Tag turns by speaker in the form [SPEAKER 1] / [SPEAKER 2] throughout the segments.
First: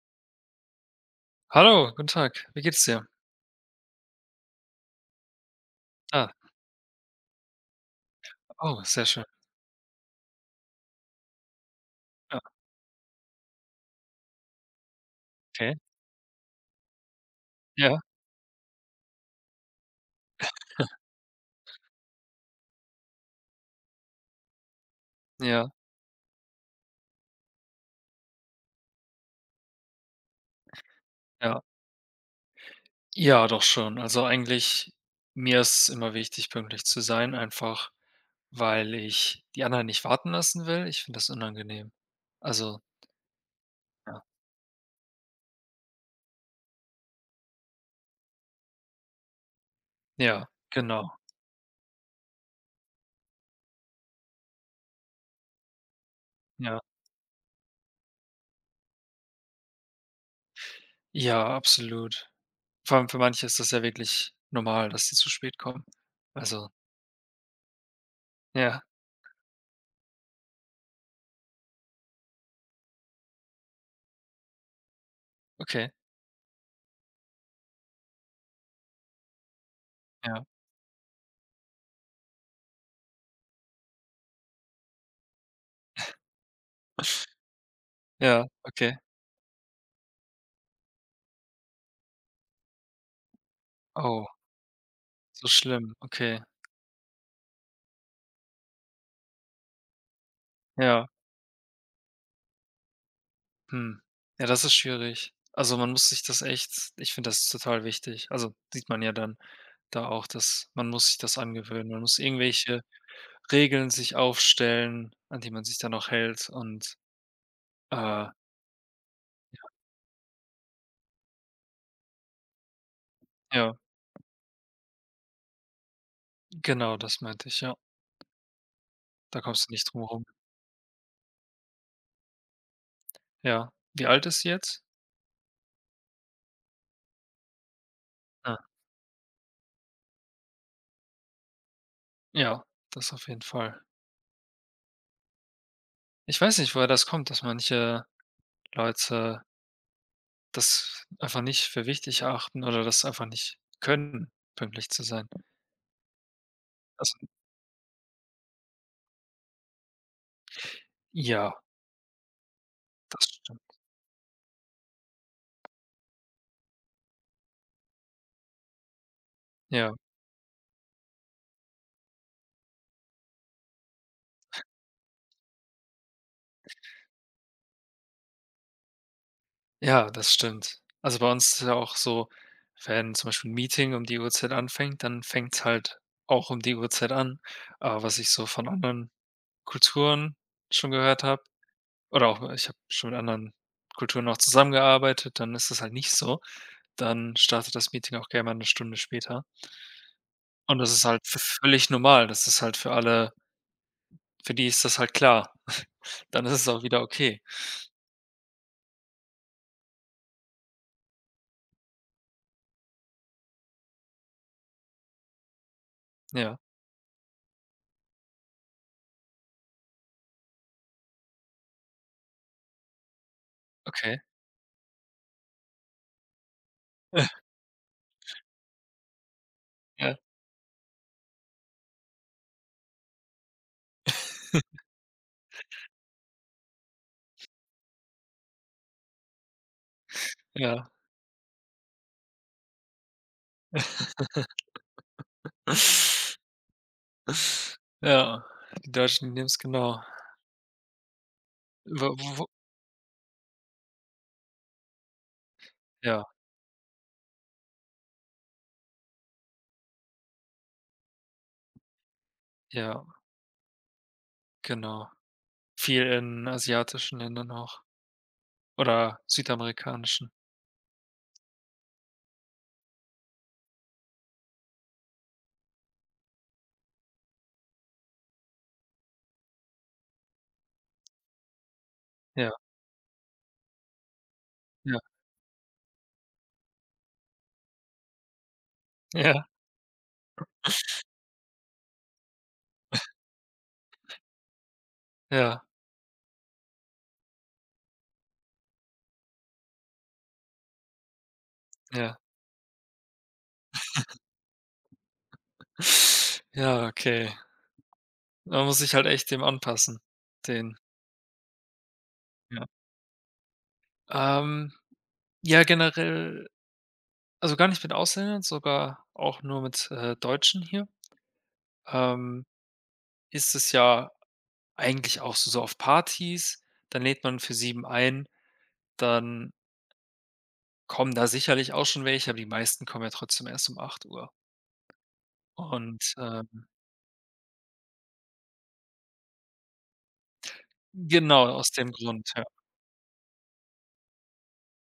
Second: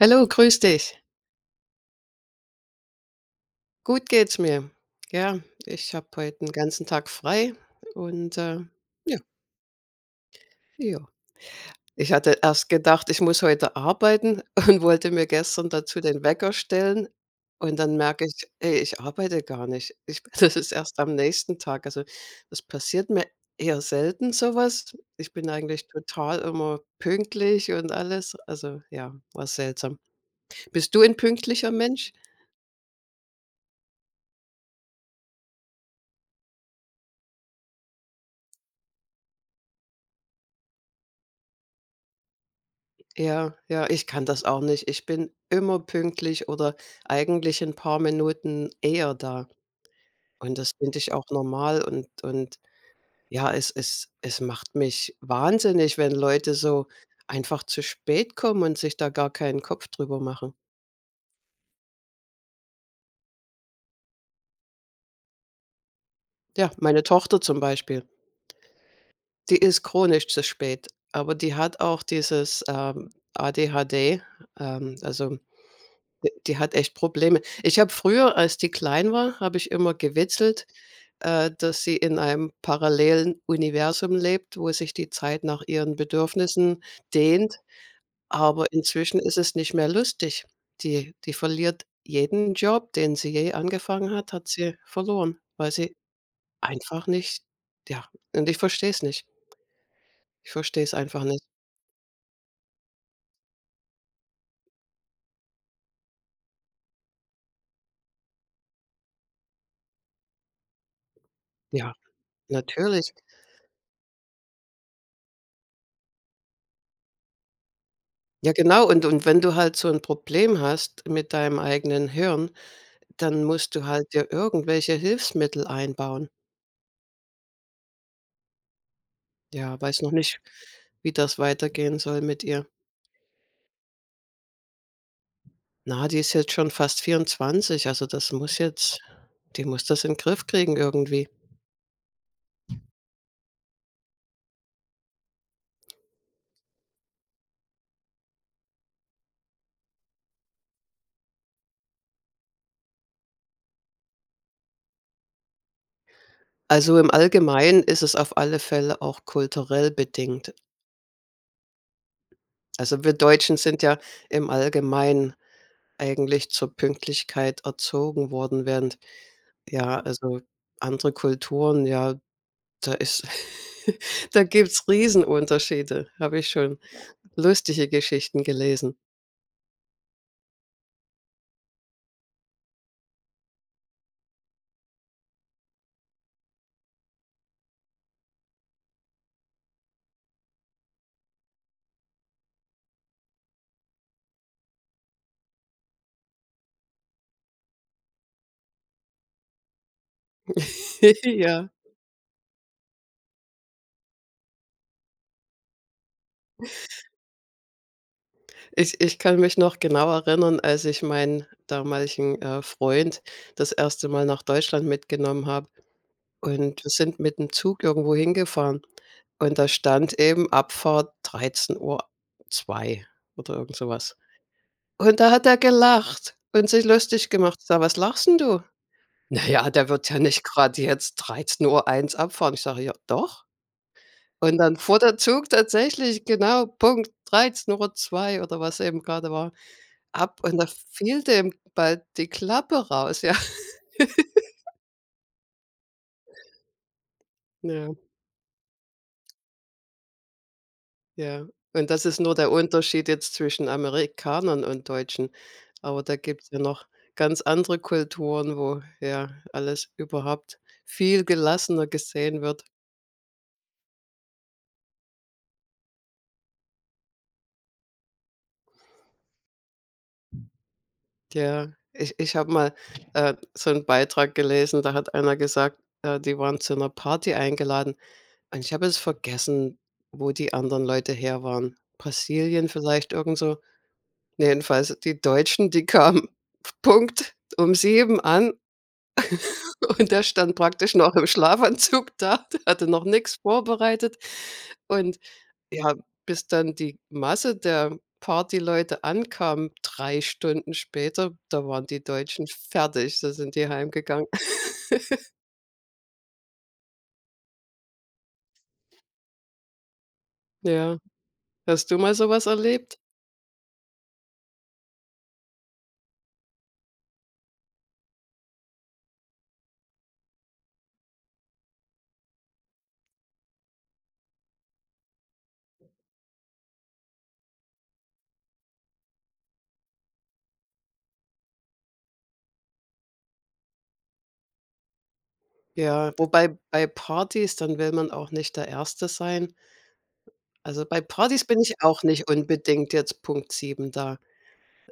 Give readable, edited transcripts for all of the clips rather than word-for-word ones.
[SPEAKER 1] Hallo, grüß dich.
[SPEAKER 2] Hallo, guten Tag. Wie geht's dir?
[SPEAKER 1] Gut geht's mir. Ja, ich habe
[SPEAKER 2] Ah,
[SPEAKER 1] heute 'n ganzen Tag frei und,
[SPEAKER 2] oh, sehr
[SPEAKER 1] ja,
[SPEAKER 2] schön.
[SPEAKER 1] ja. Ich hatte
[SPEAKER 2] Ja,
[SPEAKER 1] erst gedacht, ich muss heute arbeiten und wollte mir gestern
[SPEAKER 2] okay.
[SPEAKER 1] dazu den Wecker stellen, und dann
[SPEAKER 2] Ja,
[SPEAKER 1] merke ich: „Ey, ich arbeite gar nicht." Ich Das ist erst am nächsten Tag. Also, das passiert mir eher selten so was. Ich bin
[SPEAKER 2] ja,
[SPEAKER 1] eigentlich total immer pünktlich und alles. Also, ja, war seltsam. Bist du ein
[SPEAKER 2] ja.
[SPEAKER 1] pünktlicher Mensch?
[SPEAKER 2] Ja, doch schon. Also, eigentlich mir ist immer wichtig, pünktlich zu sein, einfach weil ich die anderen nicht warten lassen will. Ich finde das unangenehm. Also,
[SPEAKER 1] Ja, ja, ich
[SPEAKER 2] ja.
[SPEAKER 1] kann das auch nicht. Ich bin immer pünktlich oder eigentlich ein paar Minuten eher da.
[SPEAKER 2] Ja,
[SPEAKER 1] Und das finde
[SPEAKER 2] genau.
[SPEAKER 1] ich auch normal, und ja, es macht mich wahnsinnig, wenn Leute
[SPEAKER 2] Ja.
[SPEAKER 1] so einfach zu spät kommen und sich da gar keinen Kopf drüber machen.
[SPEAKER 2] Ja, absolut. Vor allem für manche ist das ja wirklich normal, dass sie zu spät kommen. Also,
[SPEAKER 1] Ja, meine Tochter zum Beispiel,
[SPEAKER 2] ja,
[SPEAKER 1] die ist chronisch zu spät, aber die hat auch dieses, ADHD, also
[SPEAKER 2] okay.
[SPEAKER 1] D die hat echt Probleme. Ich habe früher, als die klein war, habe ich immer
[SPEAKER 2] Ja,
[SPEAKER 1] gewitzelt, dass sie in einem parallelen Universum lebt, wo sich die Zeit nach ihren Bedürfnissen dehnt,
[SPEAKER 2] ja,
[SPEAKER 1] aber
[SPEAKER 2] okay.
[SPEAKER 1] inzwischen ist es nicht mehr lustig. Die verliert jeden Job, den sie je angefangen
[SPEAKER 2] Oh,
[SPEAKER 1] hat, hat sie verloren,
[SPEAKER 2] so
[SPEAKER 1] weil
[SPEAKER 2] schlimm.
[SPEAKER 1] sie
[SPEAKER 2] Okay,
[SPEAKER 1] einfach nicht, ja, und ich verstehe es nicht. Ich verstehe es
[SPEAKER 2] ja.
[SPEAKER 1] einfach nicht.
[SPEAKER 2] Hm. Ja, das ist schwierig. Also, man muss sich das echt ich finde das total wichtig. Also, sieht man ja dann da auch, dass man muss sich das angewöhnen.
[SPEAKER 1] Ja,
[SPEAKER 2] Man muss irgendwelche
[SPEAKER 1] natürlich.
[SPEAKER 2] Regeln sich aufstellen, an die man sich dann auch hält und, äh
[SPEAKER 1] Ja, genau. Und wenn du halt so ein Problem hast mit deinem eigenen Hirn, dann musst
[SPEAKER 2] ja,
[SPEAKER 1] du halt dir irgendwelche Hilfsmittel einbauen.
[SPEAKER 2] genau, das meinte ich, ja. Da kommst du
[SPEAKER 1] Ja,
[SPEAKER 2] nicht drum
[SPEAKER 1] weiß noch
[SPEAKER 2] herum.
[SPEAKER 1] nicht, wie das weitergehen soll mit ihr.
[SPEAKER 2] Ja. Wie alt ist sie jetzt?
[SPEAKER 1] Na, die ist jetzt schon fast 24, also das muss
[SPEAKER 2] Ah,
[SPEAKER 1] jetzt die muss das in 'n Griff kriegen irgendwie.
[SPEAKER 2] ja, das auf jeden Fall. Ich weiß nicht, woher das kommt, dass manche Leute das einfach nicht für wichtig achten oder das einfach nicht können, pünktlich zu sein.
[SPEAKER 1] Also, im
[SPEAKER 2] Also
[SPEAKER 1] Allgemeinen ist es auf alle Fälle auch kulturell bedingt.
[SPEAKER 2] ja.
[SPEAKER 1] Also, wir
[SPEAKER 2] Das
[SPEAKER 1] Deutschen
[SPEAKER 2] stimmt.
[SPEAKER 1] sind ja im Allgemeinen eigentlich zur Pünktlichkeit erzogen worden, während,
[SPEAKER 2] Ja,
[SPEAKER 1] ja, also, andere Kulturen, ja. Da ist da gibt's Riesenunterschiede, habe ich schon lustige Geschichten gelesen.
[SPEAKER 2] ja, das stimmt. Also, bei uns ist ja auch so, wenn zum Beispiel ein Meeting um die Uhrzeit anfängt, dann fängt es halt auch um die Uhrzeit an. Aber was ich so von anderen Kulturen schon gehört habe oder auch ich habe schon mit anderen Kulturen auch zusammengearbeitet, dann ist das halt nicht so. Dann startet das Meeting auch gerne mal eine Stunde später. Und das ist halt v
[SPEAKER 1] Ja,
[SPEAKER 2] völlig normal. Das ist halt für alle für die ist das halt klar. Dann ist es auch wieder okay.
[SPEAKER 1] ich kann mich noch genau erinnern, als ich meinen damaligen, Freund das erste Mal nach Deutschland mitgenommen habe.
[SPEAKER 2] Ja,
[SPEAKER 1] Und wir sind mit dem Zug irgendwo hingefahren, und da stand eben Abfahrt 13:02 oder irgend sowas.
[SPEAKER 2] okay.
[SPEAKER 1] Und da hat er gelacht und sich lustig gemacht. Ich sage: „Was lachst 'n du? Na ja, der wird
[SPEAKER 2] Ja.
[SPEAKER 1] ja nicht gerade jetzt 13:01 abfahren." Ich sage: „Ja, doch." Und dann fuhr der Zug tatsächlich genau Punkt 13:02 oder was eben gerade war, ab, und da
[SPEAKER 2] Ja.
[SPEAKER 1] fiel dem bald die Klappe raus, ja. Ja,
[SPEAKER 2] Ja, die Deutschen die nehmen es genau.
[SPEAKER 1] ja. Und das
[SPEAKER 2] Wo
[SPEAKER 1] ist
[SPEAKER 2] wo
[SPEAKER 1] nur
[SPEAKER 2] wo
[SPEAKER 1] der Unterschied jetzt zwischen Amerikanern und Deutschen. Aber da
[SPEAKER 2] ja,
[SPEAKER 1] gibt es ja noch ganz andere Kulturen, wo ja alles überhaupt viel gelassener gesehen wird.
[SPEAKER 2] ja, genau. Viel in asiatischen Ländern auch oder südamerikanischen.
[SPEAKER 1] Ja, ich habe mal, so einen Beitrag gelesen, da hat einer gesagt, die waren zu einer Party eingeladen, und ich habe es vergessen, wo die anderen Leute her waren.
[SPEAKER 2] Ja,
[SPEAKER 1] Brasilien vielleicht, irgend so. Ne, jedenfalls
[SPEAKER 2] ja,
[SPEAKER 1] die Deutschen, die kamen Punkt um 7 an,
[SPEAKER 2] ja,
[SPEAKER 1] und der stand praktisch noch im Schlafanzug da, der hatte noch nichts vorbereitet, und
[SPEAKER 2] ja,
[SPEAKER 1] ja, bis dann die Masse der Partyleute ankam, 3 Stunden später, da waren die
[SPEAKER 2] ja.
[SPEAKER 1] Deutschen fertig, da sind die heimgegangen.
[SPEAKER 2] Ja, okay. Man muss sich halt echt dem anpassen, den
[SPEAKER 1] Ja. Hast du mal so was
[SPEAKER 2] ja.
[SPEAKER 1] erlebt?
[SPEAKER 2] Ähm, ja, generell also gar nicht mit Ausländern, sogar auch nur mit, Deutschen hier, ähm, ist es ja eigentlich auch so so auf Partys, dann lädt man für 7 ein, dann Kommen da sicherlich auch schon welche, aber die meisten kommen ja trotzdem erst um acht Uhr
[SPEAKER 1] Ja,
[SPEAKER 2] Und,
[SPEAKER 1] wobei bei Partys, dann will man auch nicht der Erste sein. Also, bei Partys
[SPEAKER 2] genau,
[SPEAKER 1] bin
[SPEAKER 2] aus
[SPEAKER 1] ich
[SPEAKER 2] dem
[SPEAKER 1] auch nicht
[SPEAKER 2] Grund, ja.
[SPEAKER 1] unbedingt jetzt Punkt 7 da.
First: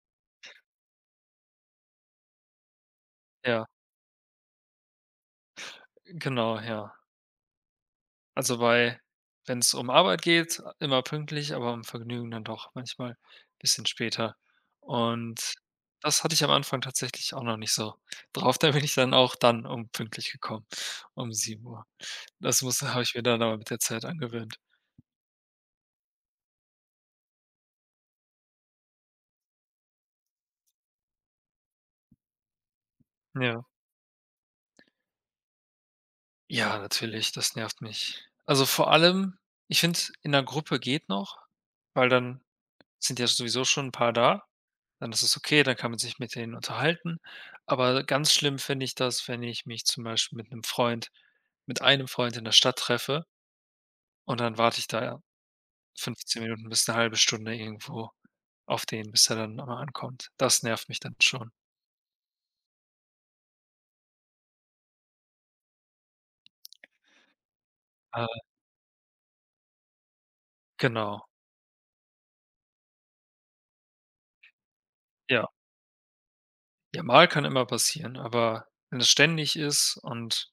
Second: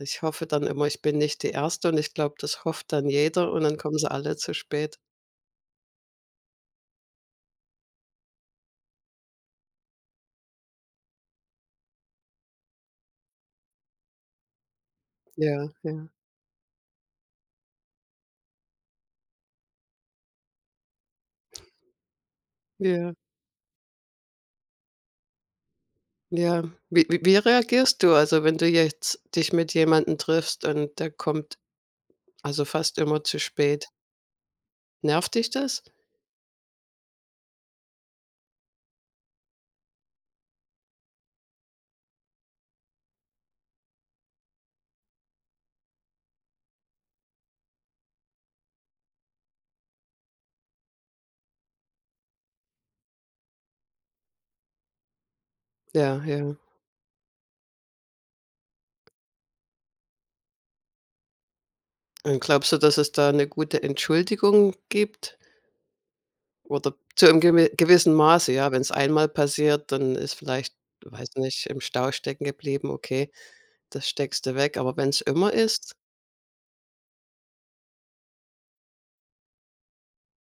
[SPEAKER 1] Ich hoffe dann immer, ich bin nicht die Erste, und ich glaube, das hofft dann jeder, und
[SPEAKER 2] Ja,
[SPEAKER 1] dann kommen sie alle zu spät.
[SPEAKER 2] genau, ja. Also, bei wenn es um Arbeit geht, immer pünktlich, aber um Vergnügen dann doch manchmal ein bisschen später. Und
[SPEAKER 1] Ja, ja,
[SPEAKER 2] das hatte ich am Anfang tatsächlich auch noch nicht so drauf. Da bin ich dann auch dann um pünktlich gekommen, um sieben Uhr. Das muss habe
[SPEAKER 1] ja.
[SPEAKER 2] ich mir dann aber mit der Zeit angewöhnt.
[SPEAKER 1] Ja. Wie reagierst du? Also, wenn du jetzt dich mit jemandem triffst und der kommt, also, fast immer zu
[SPEAKER 2] Ja.
[SPEAKER 1] spät. Nervt dich das?
[SPEAKER 2] Ja, natürlich, das nervt mich. Also, vor allem ich finde, in der Gruppe geht noch, weil dann sind ja sowieso schon ein paar da. Dann ist es okay, dann kann man sich mit denen unterhalten. Aber ganz schlimm finde ich das, wenn ich mich zum Beispiel mit einem Freund in der Stadt treffe und dann warte ich da
[SPEAKER 1] Ja,
[SPEAKER 2] 15
[SPEAKER 1] ja.
[SPEAKER 2] Minuten bis eine halbe Stunde irgendwo auf den, bis er dann mal ankommt. Das nervt mich dann schon.
[SPEAKER 1] Und glaubst du, dass es da eine gute Entschuldigung gibt? Oder zu einem gewissen
[SPEAKER 2] Äh,
[SPEAKER 1] Maße, ja? Wenn es einmal passiert, dann ist vielleicht,
[SPEAKER 2] genau,
[SPEAKER 1] weiß nicht, im Stau stecken geblieben, okay, das steckst du weg. Aber wenn es
[SPEAKER 2] ja.
[SPEAKER 1] immer ist?
[SPEAKER 2] Ja, mal kann immer passieren, aber wenn es ständig ist und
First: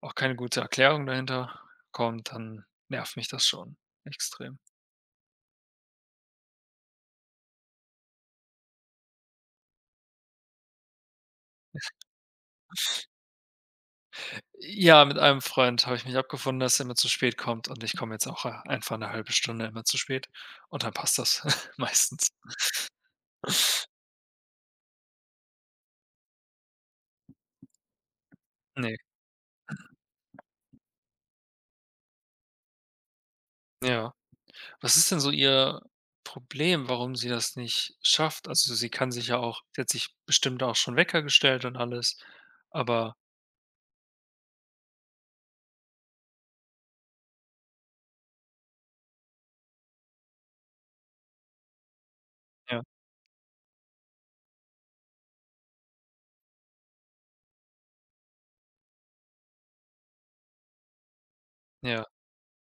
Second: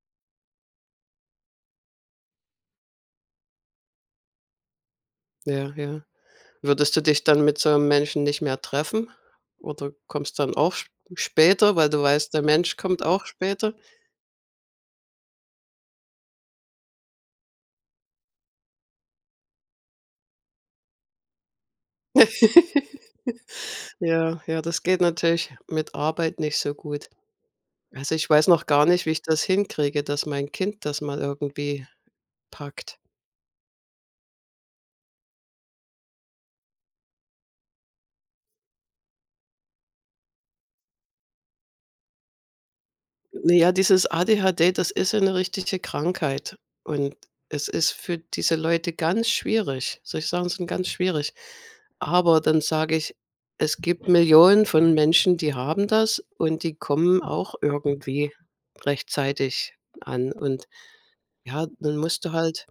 [SPEAKER 2] auch keine gute Erklärung dahinter kommt, dann nervt mich das schon extrem.
[SPEAKER 1] Ja, ja. Würdest du dich dann mit so einem Menschen nicht mehr treffen? Oder kommst dann auch sp später, weil du weißt, der Mensch kommt auch später?
[SPEAKER 2] Ja, mit einem Freund habe ich mich abgefunden, dass er immer zu spät kommt und ich komme jetzt auch, einfach eine halbe Stunde immer zu spät und dann passt das meistens.
[SPEAKER 1] Ja, ja, das geht natürlich mit Arbeit nicht so gut. Also, ich weiß noch gar
[SPEAKER 2] Ne,
[SPEAKER 1] nicht, wie ich das hinkriege, dass mein Kind das mal irgendwie packt.
[SPEAKER 2] ja. Was ist denn so Ihr Problem, warum sie das nicht schafft? Also, sie kann sich ja auch sie hat sich bestimmt auch schon Wecker gestellt und alles, aber
[SPEAKER 1] Na ja, dieses ADHD, das ist ja eine richtige Krankheit, und es ist für diese Leute ganz schwierig. Solche Sachen sind ganz schwierig. Aber dann
[SPEAKER 2] ja,
[SPEAKER 1] sage ich: „Es gibt Millionen von Menschen, die haben das, und die kommen auch irgendwie rechtzeitig an." Und ja, dann
[SPEAKER 2] ja,
[SPEAKER 1] musst du halt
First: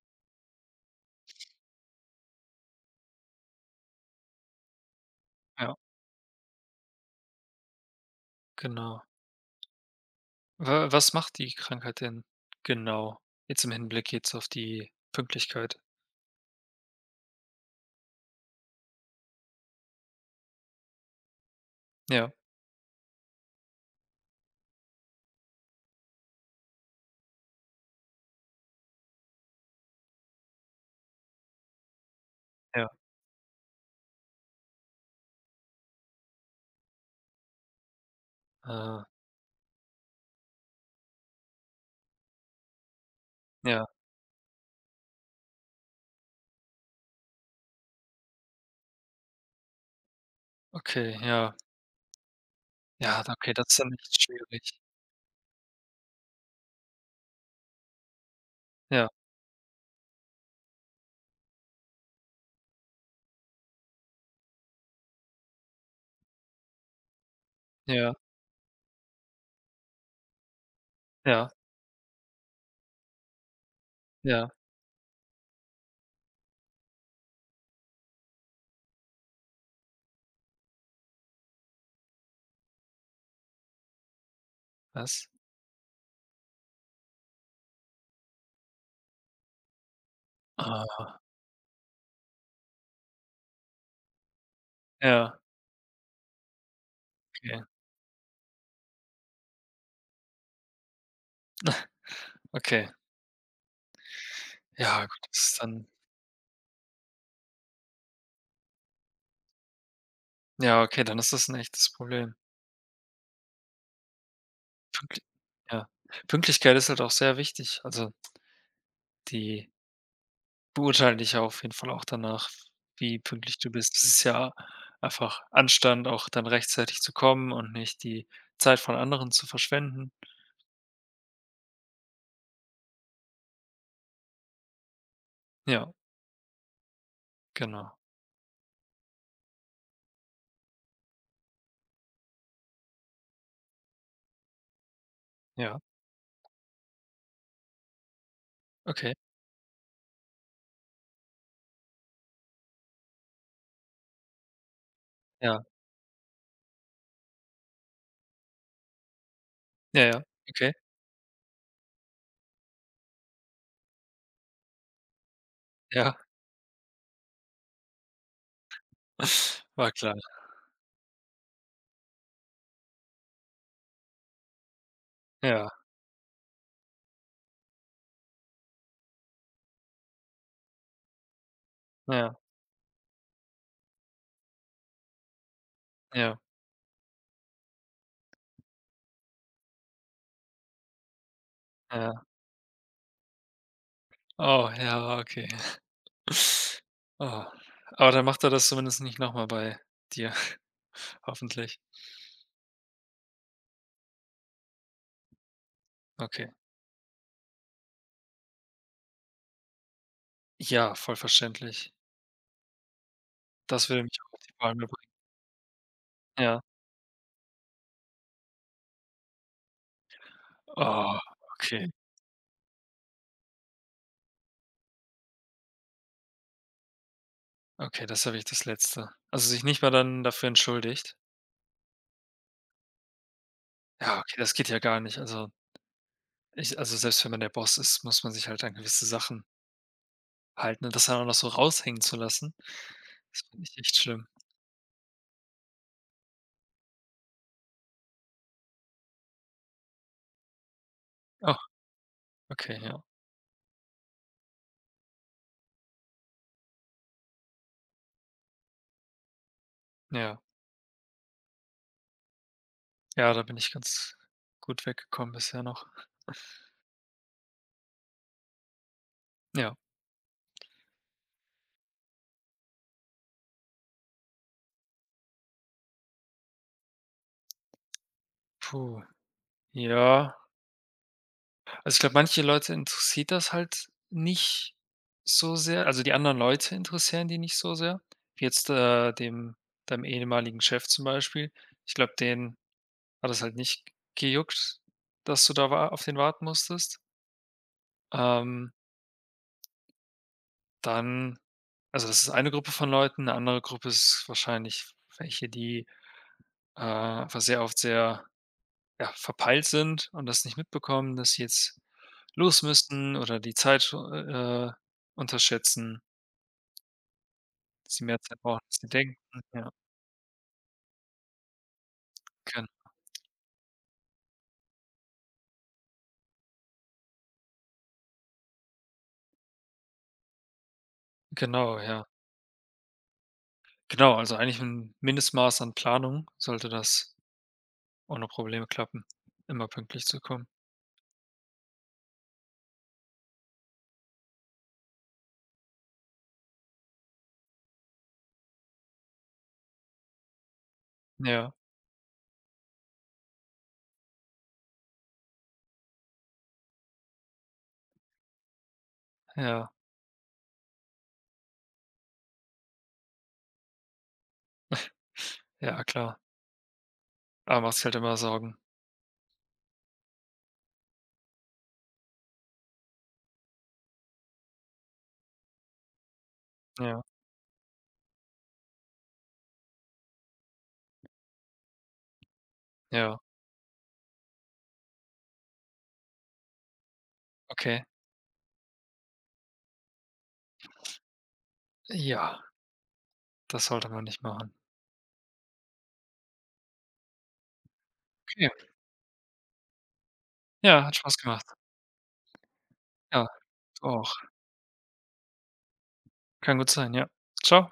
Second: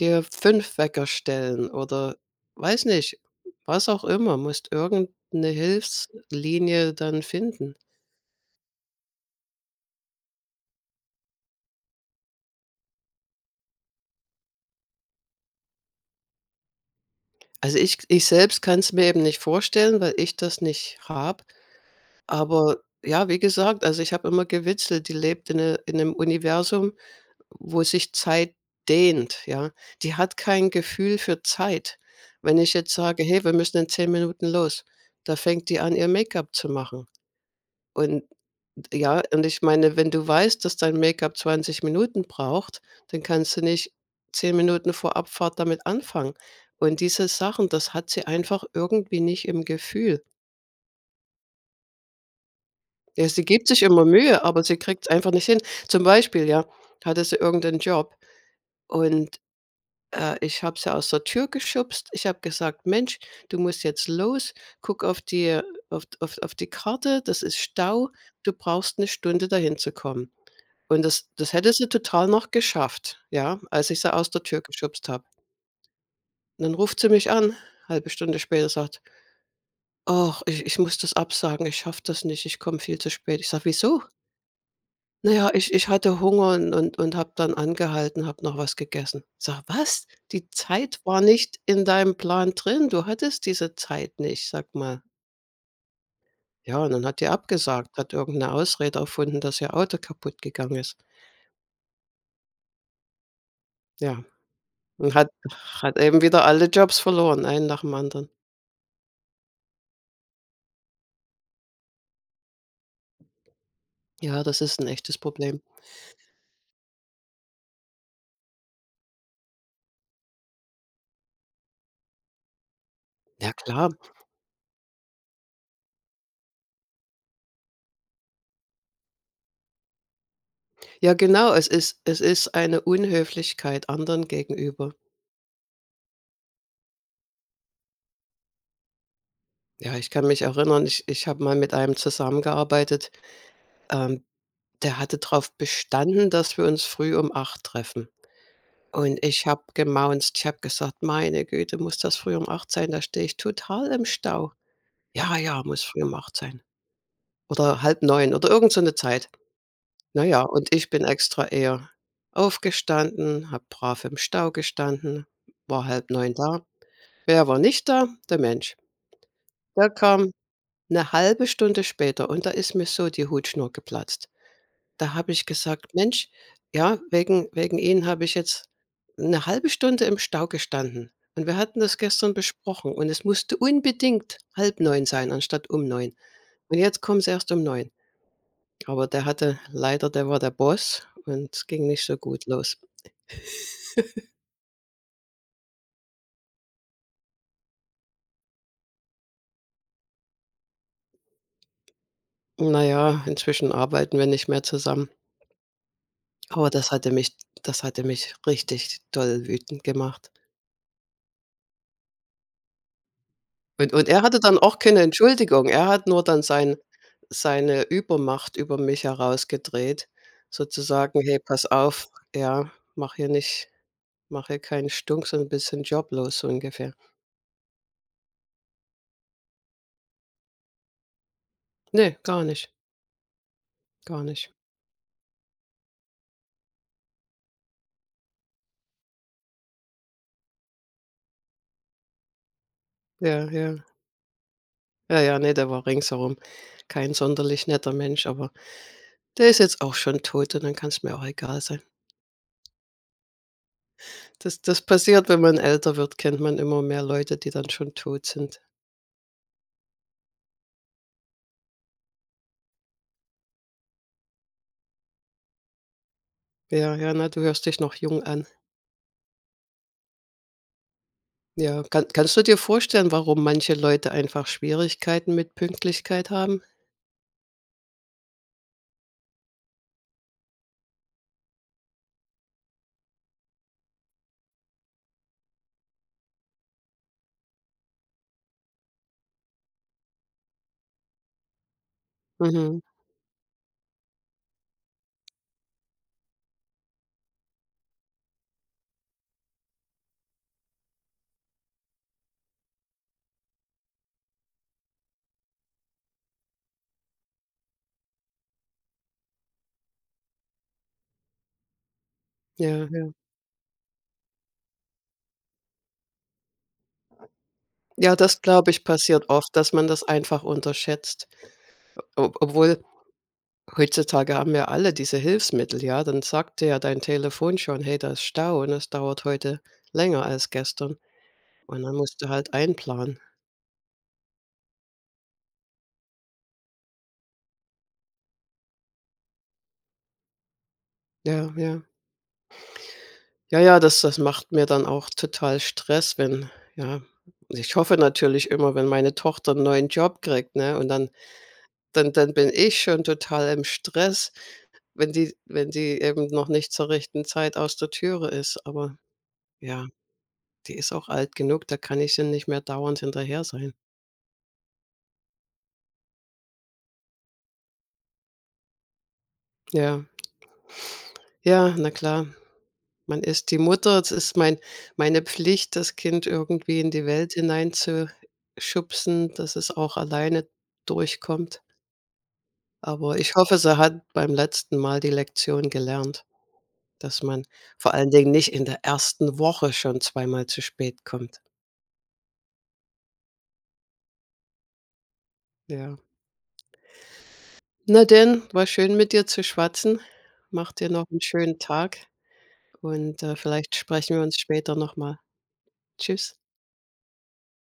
[SPEAKER 1] dir 5 Wecker stellen oder weiß nicht, was auch immer, musst irgendeine
[SPEAKER 2] ja,
[SPEAKER 1] Hilfslinie dann finden.
[SPEAKER 2] genau. Wa was macht die Krankheit denn genau? Jetzt im Hinblick jetzt auf die Pünktlichkeit.
[SPEAKER 1] Also, ich selbst kann es mir eben nicht vorstellen, weil ich das nicht habe,
[SPEAKER 2] Ja,
[SPEAKER 1] aber, ja, wie gesagt, also, ich habe immer gewitzelt, die lebt in 'nem Universum, wo sich Zeit dehnt, ja? Die hat kein Gefühl für Zeit. Wenn ich
[SPEAKER 2] ja,
[SPEAKER 1] jetzt sage: „Hey, wir müssen in 10 Minuten los", da fängt die an, ihr Make-up zu machen. Und
[SPEAKER 2] ah,
[SPEAKER 1] ja, und ich meine, wenn du weißt, dass dein Make-up 20 Minuten braucht, dann kannst du
[SPEAKER 2] ja,
[SPEAKER 1] nicht 10 Minuten vor Abfahrt damit anfangen. Und diese Sachen, das hat sie einfach irgendwie nicht im Gefühl.
[SPEAKER 2] okay, ja. Ja,
[SPEAKER 1] Ja, sie
[SPEAKER 2] okay, das
[SPEAKER 1] gibt
[SPEAKER 2] ist
[SPEAKER 1] sich
[SPEAKER 2] dann
[SPEAKER 1] immer
[SPEAKER 2] echt
[SPEAKER 1] Mühe, aber
[SPEAKER 2] schwierig.
[SPEAKER 1] sie kriegt es einfach nicht hin. Zum Beispiel, ja, hatte sie irgendeinen Job
[SPEAKER 2] Ja,
[SPEAKER 1] und, ich habe sie aus der Tür geschubst. Ich habe gesagt: „Mensch, du musst jetzt los. Guck auf die Karte, das ist Stau.
[SPEAKER 2] ja,
[SPEAKER 1] Du brauchst eine Stunde, dahin zu kommen." Und das
[SPEAKER 2] ja,
[SPEAKER 1] das hätte sie total noch geschafft, ja, als ich sie aus der
[SPEAKER 2] ja.
[SPEAKER 1] Tür geschubst habe. Und dann ruft sie mich an, halbe Stunde später, sagt: „Ach, ich muss das absagen, ich schaffe das nicht, ich komme viel zu spät." Ich sage: „Wieso?
[SPEAKER 2] Was?
[SPEAKER 1] Naja, ich hatte Hunger, und und habe dann angehalten, habe noch was gegessen." Sag: „Was? Die Zeit
[SPEAKER 2] Ah,
[SPEAKER 1] war nicht in deinem Plan drin. Du hattest diese Zeit nicht, sag mal."
[SPEAKER 2] ja,
[SPEAKER 1] Ja, und dann hat die
[SPEAKER 2] okay,
[SPEAKER 1] abgesagt, hat irgend 'ne Ausrede erfunden, dass ihr Auto kaputt gegangen ist.
[SPEAKER 2] okay.
[SPEAKER 1] Ja.
[SPEAKER 2] Ja,
[SPEAKER 1] Und
[SPEAKER 2] gut,
[SPEAKER 1] hat
[SPEAKER 2] das ist dann
[SPEAKER 1] hat eben wieder alle Jobs verloren, einen nach dem anderen.
[SPEAKER 2] ja, okay, dann ist das ein echtes Problem.
[SPEAKER 1] Ja, das ist ein echtes
[SPEAKER 2] Pünktli
[SPEAKER 1] Problem.
[SPEAKER 2] ja. Pünktlichkeit ist halt auch sehr wichtig. Also, die Beurteilen dich ja auf jeden Fall auch danach, wie
[SPEAKER 1] Ja,
[SPEAKER 2] pünktlich du
[SPEAKER 1] klar.
[SPEAKER 2] bist. Es ist ja einfach Anstand, auch dann rechtzeitig zu kommen und nicht die Zeit von anderen zu verschwenden.
[SPEAKER 1] Ja, genau, es ist eine Unhöflichkeit anderen gegenüber.
[SPEAKER 2] Ja, genau.
[SPEAKER 1] Ja, ich kann mich erinnern, ich habe mal mit einem zusammengearbeitet, ähm, der hatte darauf
[SPEAKER 2] Ja,
[SPEAKER 1] bestanden, dass wir uns früh um 8 treffen.
[SPEAKER 2] okay.
[SPEAKER 1] Und ich habe gemaunzt. Ich habe gesagt: „Meine Güte, muss das früh um 8 sein? Da stehe ich total im Stau." „Ja, ja,
[SPEAKER 2] Ja,
[SPEAKER 1] muss früh um 8 sein." Oder halb neun oder irgend so eine Zeit.
[SPEAKER 2] ja, ja,
[SPEAKER 1] Na ja,
[SPEAKER 2] okay.
[SPEAKER 1] und ich bin extra eher aufgestanden, habe brav im Stau gestanden, war halb
[SPEAKER 2] Ja,
[SPEAKER 1] neun da. Wer war nicht da? Der Mensch. Der
[SPEAKER 2] war klar.
[SPEAKER 1] kam eine halbe Stunde später, und da ist mir so die Hutschnur geplatzt. Da habe ich
[SPEAKER 2] Ja,
[SPEAKER 1] gesagt: „Mensch, ja, wegen Ihnen habe ich jetzt eine halbe Stunde im Stau gestanden, und wir hatten das gestern
[SPEAKER 2] ja,
[SPEAKER 1] besprochen, und es musste unbedingt halb 9 sein anstatt um neun,
[SPEAKER 2] ja,
[SPEAKER 1] und jetzt kommen Sie erst um 9. Aber der hatte leider, der war der Boss, und es ging nicht so
[SPEAKER 2] ja.
[SPEAKER 1] gut los."
[SPEAKER 2] Oh, ja, okay. Oh, aber dann macht er das zumindest nicht nochmal bei dir, hoffentlich.
[SPEAKER 1] Na ja, inzwischen arbeiten wir nicht mehr zusammen.
[SPEAKER 2] Okay.
[SPEAKER 1] Aber das hatte mich richtig doll wütend gemacht.
[SPEAKER 2] Ja, voll verständlich. Das
[SPEAKER 1] Und
[SPEAKER 2] würde
[SPEAKER 1] und
[SPEAKER 2] mich
[SPEAKER 1] er
[SPEAKER 2] auch
[SPEAKER 1] hatte
[SPEAKER 2] auf die
[SPEAKER 1] dann auch
[SPEAKER 2] Palme
[SPEAKER 1] keine
[SPEAKER 2] bringen.
[SPEAKER 1] Entschuldigung. Er hat nur dann
[SPEAKER 2] Ja.
[SPEAKER 1] seine Übermacht über mich herausgedreht,
[SPEAKER 2] Oh,
[SPEAKER 1] sozusagen: „Hey, pass
[SPEAKER 2] okay.
[SPEAKER 1] auf, ja, mach hier nicht mach hier keinen Stunk, sondern ein bisschen joblos", so ungefähr.
[SPEAKER 2] Okay, das habe ich das Letzte. Also, sich nicht mal dann dafür entschuldigt?
[SPEAKER 1] Ne, gar nicht,
[SPEAKER 2] Ja,
[SPEAKER 1] gar
[SPEAKER 2] okay, das
[SPEAKER 1] nicht.
[SPEAKER 2] geht ja gar nicht. Also, ich also, selbst wenn man der Boss ist, muss man sich halt an gewisse Sachen halten und das dann auch noch so raushängen zu lassen, das
[SPEAKER 1] Ja,
[SPEAKER 2] finde ich
[SPEAKER 1] ja.
[SPEAKER 2] echt schlimm.
[SPEAKER 1] Ja, ja, ne, der war ringsherum kein sonderlich netter Mensch, aber der ist jetzt auch schon tot, und dann kann es mir auch
[SPEAKER 2] Ah,
[SPEAKER 1] egal sein.
[SPEAKER 2] okay, ja.
[SPEAKER 1] Das passiert, wenn man älter wird, kennt man immer mehr Leute, die dann schon tot sind.
[SPEAKER 2] Ja. Ja, da bin ich ganz gut weggekommen bisher noch.
[SPEAKER 1] Ja, ja, na, du hörst dich noch jung an.
[SPEAKER 2] Ja.
[SPEAKER 1] Ja, kannst du dir vorstellen, warum manche Leute einfach Schwierigkeiten mit Pünktlichkeit haben?
[SPEAKER 2] Puh. Ja. Also, ich glaube, manche Leute interessiert das halt nicht so sehr. Also, die anderen Leute interessieren die nicht so sehr. Wie jetzt, dem deinem ehemaligen Chef zum Beispiel. Ich glaube, den
[SPEAKER 1] Mhm.
[SPEAKER 2] Hat es halt nicht gejuckt, dass du da wa auf den warten musstest. Ähm, dann also das ist eine Gruppe von Leuten, 'ne andere Gruppe ist wahrscheinlich welche, die, einfach sehr oft sehr, ja, verpeilt sind und das nicht mitbekommen, dass sie jetzt los
[SPEAKER 1] Ja, ja.
[SPEAKER 2] müssten oder die Zeit, unterschätzen, dass sie
[SPEAKER 1] Ja,
[SPEAKER 2] mehr Zeit
[SPEAKER 1] das,
[SPEAKER 2] brauchen,
[SPEAKER 1] glaube
[SPEAKER 2] als
[SPEAKER 1] ich,
[SPEAKER 2] sie denken.
[SPEAKER 1] passiert oft,
[SPEAKER 2] Ja,
[SPEAKER 1] dass man das einfach unterschätzt. Ob
[SPEAKER 2] gen
[SPEAKER 1] obwohl heutzutage haben wir alle diese Hilfsmittel, ja? Dann sagt dir ja dein Telefon schon: „Hey, da ist Stau, und es dauert heute länger als gestern."
[SPEAKER 2] genau,
[SPEAKER 1] Und dann
[SPEAKER 2] ja.
[SPEAKER 1] musst du halt einplanen.
[SPEAKER 2] Genau, also eigentlich 'n Mindestmaß an Planung sollte das ohne Probleme klappen, immer pünktlich zu kommen.
[SPEAKER 1] Ja, ja. Ja, ja, das macht mir dann auch total Stress, wenn, ja, ich hoffe natürlich immer, wenn meine Tochter einen neuen Job kriegt, ne, und dann
[SPEAKER 2] Ja,
[SPEAKER 1] dann dann bin ich schon total im Stress, wenn die eben noch nicht zur rechten Zeit aus der Türe ist. Aber
[SPEAKER 2] ja.
[SPEAKER 1] ja, die ist auch alt genug, da kann ich sie nicht mehr dauernd hinterher sein.
[SPEAKER 2] Ja, klar. Aber machst dir halt immer Sorgen.
[SPEAKER 1] Ja, ja, na klar. Man ist die Mutter, es ist meine Pflicht, das Kind irgendwie in
[SPEAKER 2] Ja,
[SPEAKER 1] die Welt hineinzuschubsen, dass es auch alleine durchkommt. Aber
[SPEAKER 2] ja,
[SPEAKER 1] ich hoffe, sie hat beim letzten Mal die Lektion gelernt, dass man
[SPEAKER 2] okay.
[SPEAKER 1] vor allen Dingen nicht in der ersten Woche schon zweimal zu spät kommt.
[SPEAKER 2] Ja, das sollte man nicht machen.
[SPEAKER 1] Ja. Na denn,
[SPEAKER 2] Okay.
[SPEAKER 1] war schön mit dir zu schwatzen. Mach
[SPEAKER 2] Ja,
[SPEAKER 1] dir
[SPEAKER 2] hat
[SPEAKER 1] noch
[SPEAKER 2] Spaß
[SPEAKER 1] 'n
[SPEAKER 2] gemacht.
[SPEAKER 1] schönen Tag und,
[SPEAKER 2] Ja,
[SPEAKER 1] vielleicht
[SPEAKER 2] du auch.
[SPEAKER 1] sprechen wir uns später noch mal. Tschüss.
[SPEAKER 2] Kann gut sein, ja. Ciao.